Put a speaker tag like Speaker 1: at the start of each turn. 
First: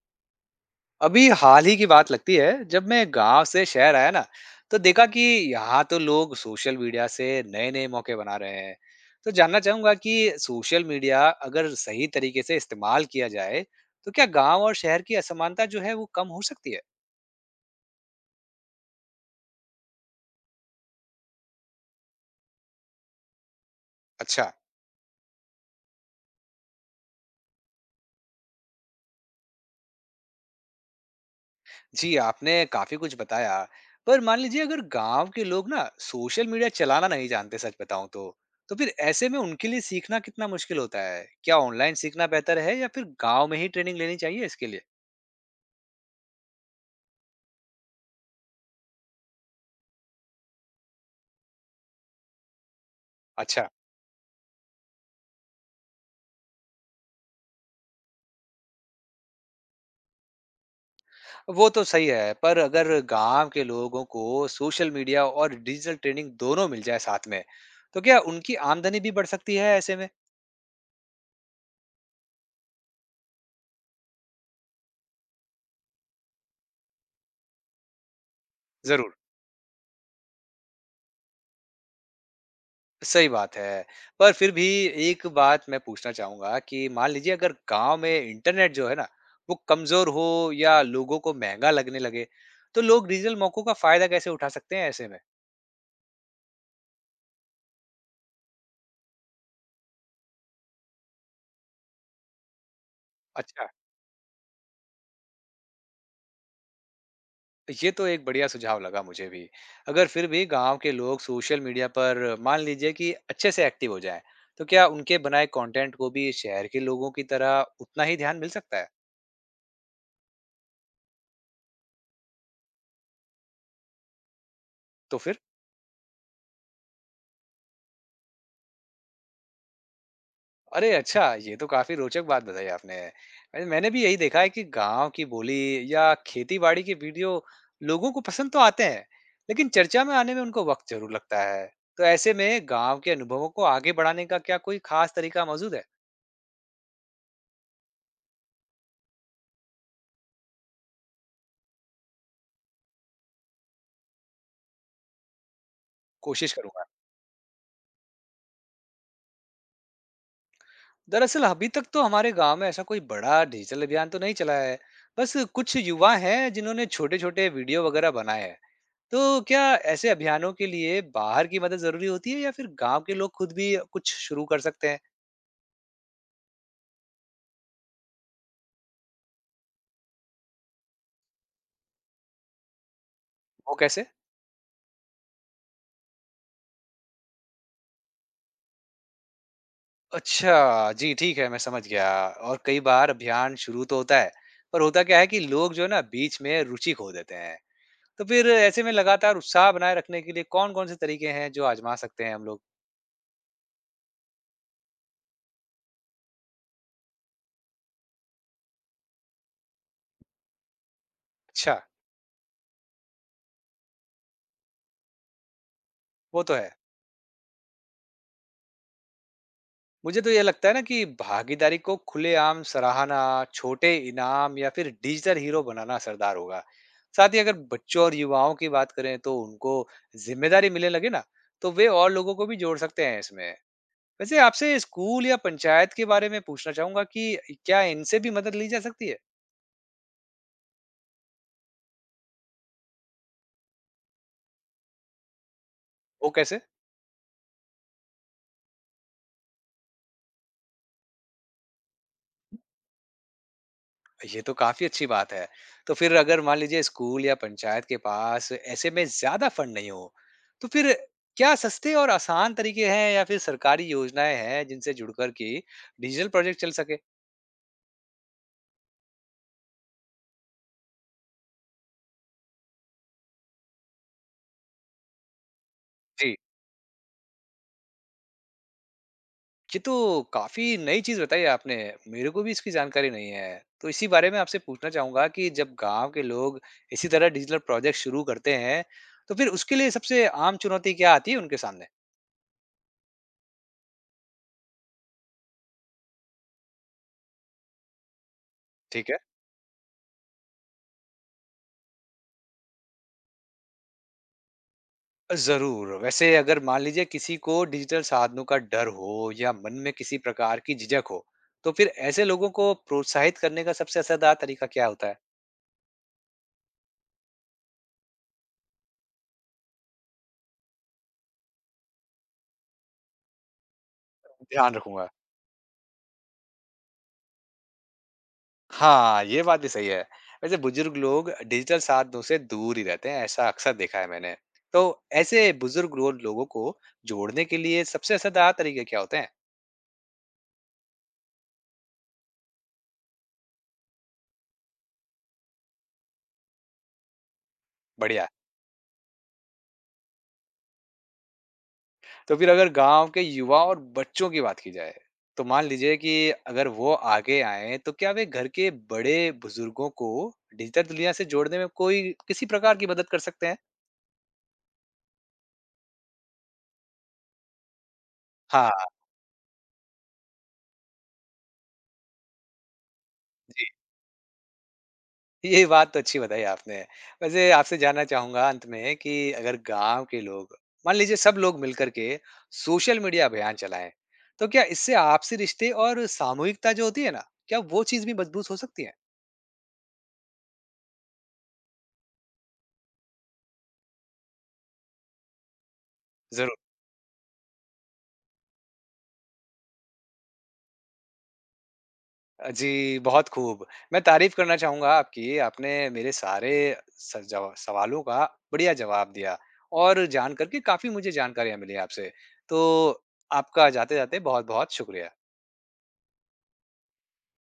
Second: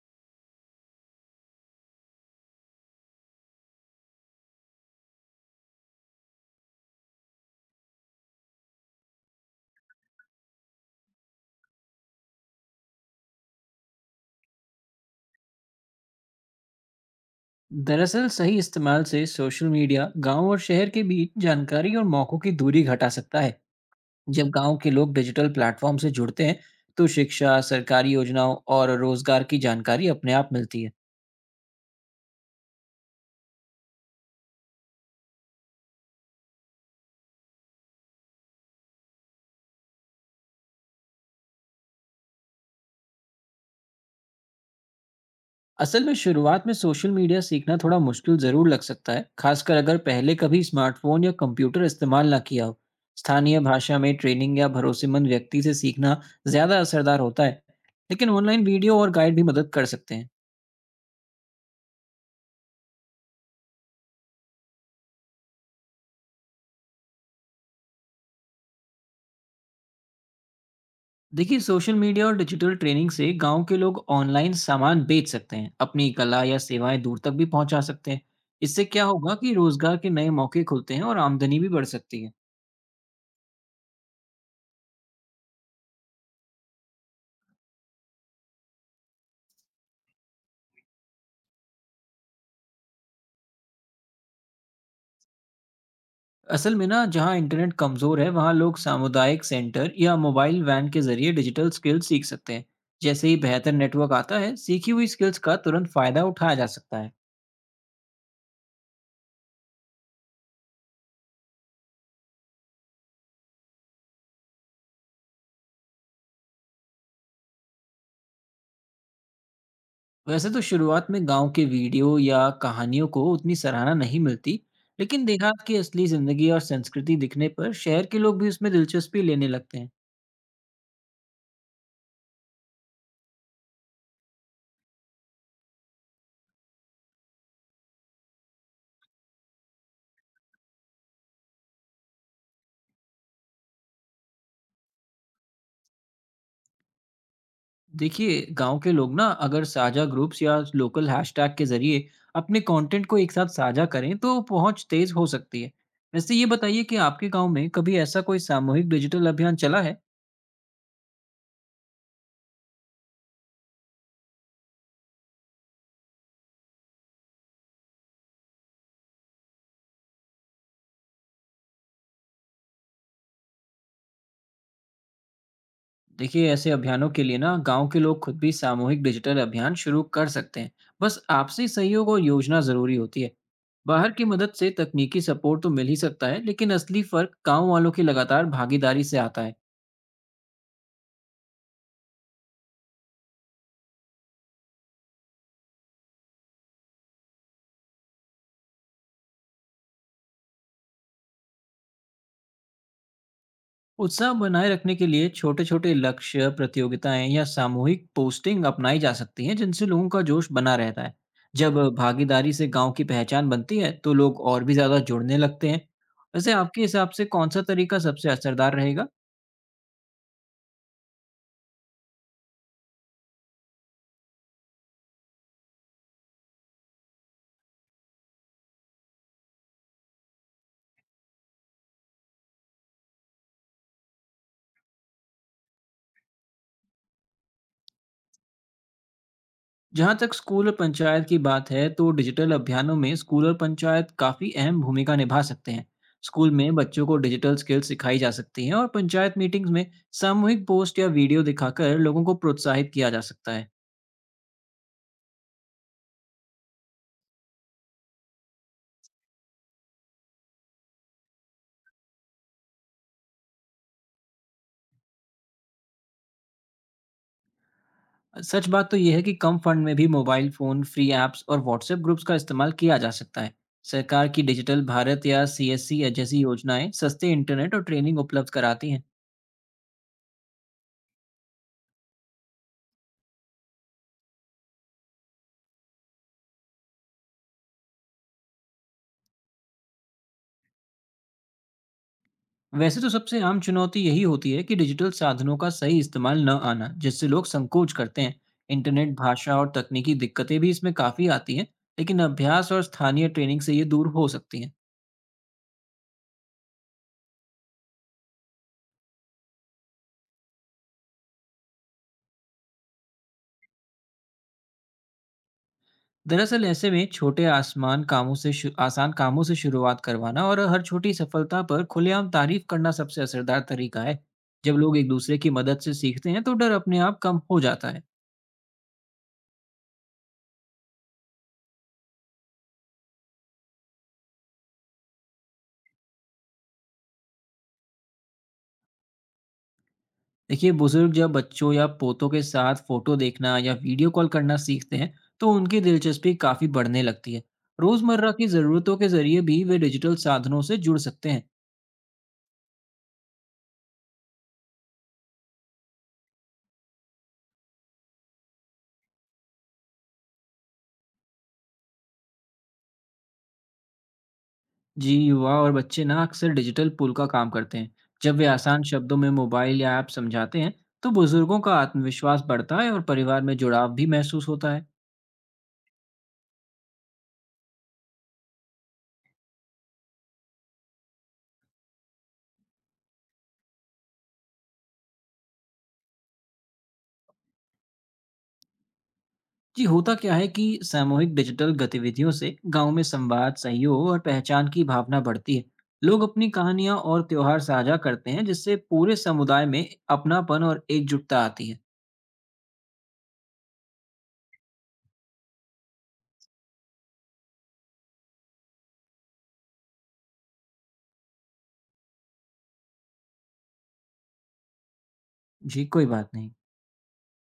Speaker 1: अभी हाल ही की बात लगती है जब मैं गांव से शहर आया ना। तो देखा कि यहाँ तो लोग सोशल मीडिया से नए नए मौके बना रहे हैं। तो जानना चाहूंगा कि सोशल मीडिया अगर सही तरीके से इस्तेमाल किया जाए तो क्या गांव और शहर की असमानता जो है वो कम हो सकती है।
Speaker 2: दरअसल सही इस्तेमाल से सोशल मीडिया गांव और शहर के बीच जानकारी और मौकों की दूरी घटा सकता है। जब
Speaker 1: अच्छा।
Speaker 2: गांव के लोग डिजिटल प्लेटफॉर्म से जुड़ते हैं तो शिक्षा सरकारी योजनाओं और रोजगार की जानकारी अपने आप मिलती है।
Speaker 1: जी, आपने काफी कुछ बताया। पर मान लीजिए अगर गांव के लोग ना सोशल मीडिया चलाना नहीं जानते, सच बताऊं तो फिर ऐसे में उनके लिए सीखना कितना मुश्किल होता है? क्या ऑनलाइन सीखना बेहतर है या फिर गांव में ही ट्रेनिंग लेनी चाहिए इसके लिए?
Speaker 2: असल में शुरुआत में सोशल मीडिया सीखना थोड़ा मुश्किल ज़रूर लग सकता है, खासकर अगर पहले कभी स्मार्टफोन या कंप्यूटर इस्तेमाल ना किया हो। स्थानीय
Speaker 1: अच्छा।
Speaker 2: भाषा में ट्रेनिंग या भरोसेमंद व्यक्ति से सीखना ज़्यादा असरदार होता है, लेकिन ऑनलाइन वीडियो और गाइड भी मदद कर सकते हैं।
Speaker 1: वो तो सही है, पर अगर गाँव के लोगों को सोशल मीडिया और डिजिटल ट्रेनिंग दोनों मिल जाए साथ में, तो क्या उनकी आमदनी भी बढ़ सकती है ऐसे में?
Speaker 2: देखिए, सोशल मीडिया और डिजिटल ट्रेनिंग से गांव के लोग ऑनलाइन सामान बेच सकते हैं, अपनी कला या सेवाएं दूर तक भी पहुंचा सकते हैं। इससे क्या
Speaker 1: ज़रूर,
Speaker 2: होगा कि रोजगार के नए मौके खुलते हैं और आमदनी भी बढ़ सकती है।
Speaker 1: सही बात है। पर फिर भी एक बात मैं पूछना चाहूँगा कि मान लीजिए अगर गाँव में इंटरनेट जो है ना, वो कमज़ोर हो या लोगों को महँगा लगने लगे, तो लोग डिजिटल मौकों का फ़ायदा कैसे उठा सकते हैं ऐसे में?
Speaker 2: असल में ना, जहां इंटरनेट कमजोर है वहां लोग सामुदायिक सेंटर या मोबाइल वैन के जरिए डिजिटल स्किल्स सीख सकते हैं। जैसे ही
Speaker 1: अच्छा।
Speaker 2: बेहतर नेटवर्क आता है, सीखी हुई स्किल्स का तुरंत फायदा उठाया जा सकता है।
Speaker 1: ये तो एक बढ़िया सुझाव लगा मुझे भी। अगर फिर भी गाँव के लोग सोशल मीडिया पर मान लीजिए कि अच्छे से एक्टिव हो जाएँ, तो क्या उनके बनाए कंटेंट को भी शहर के लोगों की तरह उतना ही ध्यान मिल सकता है?
Speaker 2: वैसे तो शुरुआत में गांव के वीडियो या कहानियों को उतनी सराहना नहीं मिलती,
Speaker 1: तो
Speaker 2: लेकिन
Speaker 1: फिर?
Speaker 2: देहात की असली जिंदगी और संस्कृति दिखने पर शहर के लोग भी उसमें दिलचस्पी लेने लगते हैं।
Speaker 1: अरे अच्छा, ये तो काफ़ी रोचक बात बताई आपने। अरे, मैंने भी यही देखा है कि गाँव की बोली या खेती-बाड़ी के वीडियो लोगों को पसंद तो आते हैं, लेकिन चर्चा में आने में उनको वक़्त ज़रूर लगता है। तो ऐसे में गाँव के अनुभवों को आगे बढ़ाने का क्या कोई ख़ास तरीका मौजूद है?
Speaker 2: देखिए, गांव के लोग ना, अगर साझा ग्रुप्स या लोकल हैशटैग के जरिए अपने कंटेंट को एक साथ साझा करें, तो पहुंच तेज हो सकती है। वैसे ये
Speaker 1: कोशिश
Speaker 2: बताइए
Speaker 1: करूँगा।
Speaker 2: कि आपके गांव में कभी ऐसा कोई सामूहिक डिजिटल अभियान चला है?
Speaker 1: दरअसल अभी तक तो हमारे गांव में ऐसा कोई बड़ा डिजिटल अभियान तो नहीं चला है। बस कुछ युवा हैं जिन्होंने छोटे छोटे वीडियो वगैरह बनाए हैं। तो क्या ऐसे अभियानों के लिए बाहर की मदद जरूरी होती है या फिर गांव के लोग खुद भी कुछ शुरू कर सकते हैं?
Speaker 2: देखिए, ऐसे अभियानों के लिए ना गांव के लोग खुद भी सामूहिक डिजिटल अभियान शुरू कर सकते हैं। बस आपसी सहयोग और योजना जरूरी होती है।
Speaker 1: वो कैसे?
Speaker 2: बाहर की मदद से तकनीकी सपोर्ट तो मिल ही सकता है, लेकिन असली फर्क गांव वालों की लगातार भागीदारी से आता है।
Speaker 1: अच्छा जी, ठीक है, मैं समझ गया। और कई बार अभियान शुरू तो होता है, पर होता क्या है कि लोग जो है ना बीच में रुचि खो देते हैं। तो फिर ऐसे में लगातार उत्साह बनाए रखने के लिए कौन कौन से तरीके हैं जो आजमा सकते हैं हम लोग?
Speaker 2: उत्साह बनाए रखने के लिए छोटे छोटे लक्ष्य, प्रतियोगिताएं या सामूहिक पोस्टिंग अपनाई जा सकती हैं, जिनसे लोगों का जोश बना रहता है।
Speaker 1: अच्छा।
Speaker 2: जब भागीदारी से गांव की पहचान बनती है तो लोग और भी ज्यादा जुड़ने लगते हैं।
Speaker 1: वो
Speaker 2: वैसे
Speaker 1: तो है।
Speaker 2: आपके हिसाब से कौन सा तरीका सबसे असरदार रहेगा?
Speaker 1: मुझे तो ये लगता है ना कि भागीदारी को खुलेआम सराहना, छोटे इनाम या फिर डिजिटल हीरो बनाना असरदार होगा। साथ ही अगर बच्चों और युवाओं की बात करें तो उनको जिम्मेदारी मिलने लगे ना, तो वे और लोगों को भी जोड़ सकते हैं इसमें। वैसे आपसे स्कूल या पंचायत के बारे में पूछना चाहूंगा कि क्या इनसे भी मदद ली जा सकती है?
Speaker 2: जहाँ तक स्कूल और पंचायत की बात है, तो डिजिटल अभियानों में स्कूल और पंचायत काफ़ी अहम भूमिका निभा सकते हैं।
Speaker 1: वो
Speaker 2: स्कूल
Speaker 1: कैसे?
Speaker 2: में बच्चों को डिजिटल स्किल्स सिखाई जा सकती हैं, और पंचायत मीटिंग्स में सामूहिक पोस्ट या वीडियो दिखाकर लोगों को प्रोत्साहित किया जा सकता है।
Speaker 1: ये तो काफी अच्छी बात है। तो फिर अगर मान लीजिए स्कूल या पंचायत के पास ऐसे में ज्यादा फंड नहीं हो, तो फिर क्या सस्ते और आसान तरीके हैं या फिर सरकारी योजनाएं हैं जिनसे जुड़कर के डिजिटल प्रोजेक्ट चल सके?
Speaker 2: सच बात तो यह है कि कम फंड में भी मोबाइल फ़ोन, फ्री ऐप्स और व्हाट्सएप ग्रुप्स का इस्तेमाल किया जा सकता है। सरकार की डिजिटल भारत या CSC
Speaker 1: जी।
Speaker 2: जैसी योजनाएं सस्ते इंटरनेट और ट्रेनिंग उपलब्ध कराती हैं।
Speaker 1: ये तो काफी नई चीज बताई आपने। मेरे को भी इसकी जानकारी नहीं है। तो इसी बारे में आपसे पूछना चाहूंगा कि जब गांव के लोग इसी तरह डिजिटल प्रोजेक्ट शुरू करते हैं, तो फिर उसके लिए सबसे आम चुनौती क्या आती है उनके सामने?
Speaker 2: वैसे तो सबसे आम चुनौती यही होती है कि डिजिटल साधनों का सही इस्तेमाल न आना, जिससे लोग संकोच करते हैं।
Speaker 1: ठीक
Speaker 2: इंटरनेट,
Speaker 1: है।
Speaker 2: भाषा और तकनीकी दिक्कतें भी इसमें काफ़ी आती हैं, लेकिन अभ्यास और स्थानीय ट्रेनिंग से ये दूर हो सकती हैं।
Speaker 1: ज़रूर। वैसे अगर मान लीजिए किसी को डिजिटल साधनों का डर हो या मन में किसी प्रकार की झिझक हो, तो फिर ऐसे लोगों को प्रोत्साहित करने का सबसे असरदार तरीका क्या होता है?
Speaker 2: दरअसल ऐसे में छोटे आसमान कामों से शु- आसान कामों से शुरुआत करवाना और हर छोटी सफलता पर खुलेआम तारीफ करना सबसे असरदार तरीका है।
Speaker 1: ध्यान
Speaker 2: जब लोग एक
Speaker 1: रखूँगा।
Speaker 2: दूसरे की मदद से सीखते हैं तो डर अपने आप कम हो जाता है।
Speaker 1: हाँ, ये बात भी सही है। वैसे बुजुर्ग लोग डिजिटल साधनों से दूर ही रहते हैं, ऐसा अक्सर देखा है मैंने। तो ऐसे बुजुर्ग लो लोगों को जोड़ने के लिए सबसे असरदार तरीके क्या होते हैं?
Speaker 2: देखिए, बुजुर्ग जब बच्चों या पोतों के साथ फोटो देखना या वीडियो कॉल करना सीखते हैं, तो उनकी दिलचस्पी काफी बढ़ने लगती है।
Speaker 1: बढ़िया।
Speaker 2: रोजमर्रा की जरूरतों के जरिए भी वे डिजिटल साधनों से जुड़ सकते हैं।
Speaker 1: तो फिर अगर गाँव के युवा और बच्चों की बात की जाए, तो मान लीजिए कि अगर वो आगे आएँ, तो क्या वे घर के बड़े-बुजुर्गों को डिजिटल दुनिया से जोड़ने में कोई किसी प्रकार की मदद कर सकते हैं?
Speaker 2: जी, युवा और बच्चे ना अक्सर डिजिटल पुल का काम करते हैं। जब वे
Speaker 1: हाँ,
Speaker 2: आसान शब्दों में मोबाइल या ऐप समझाते हैं, तो बुजुर्गों का आत्मविश्वास बढ़ता है और परिवार में
Speaker 1: जी।
Speaker 2: जुड़ाव भी महसूस होता है।
Speaker 1: ये बात तो अच्छी बताई आपने। वैसे आपसे जानना चाहूँगा अंत में कि अगर गाँव के लोग, मान लीजिए सब लोग मिलकर के सोशल मीडिया अभियान चलाएँ, तो क्या इससे आपसी रिश्ते और सामूहिकता जो होती है ना, क्या वो चीज़ भी मजबूत हो सकती है?
Speaker 2: जी, होता क्या है कि सामूहिक डिजिटल गतिविधियों से गांव में संवाद, सहयोग और पहचान की भावना बढ़ती है। लोग अपनी
Speaker 1: ज़रूर।
Speaker 2: कहानियां और त्योहार साझा करते हैं, जिससे पूरे समुदाय में अपनापन और एकजुटता आती है।
Speaker 1: जी, बहुत खूब। मैं तारीफ़ करना चाहूँगा आपकी, आपने मेरे सारे स जवा सवालों का बढ़िया जवाब दिया और जान कर के काफ़ी मुझे जानकारियाँ मिली आपसे। तो आपका जाते-जाते बहुत-बहुत शुक्रिया।
Speaker 2: जी, कोई बात नहीं।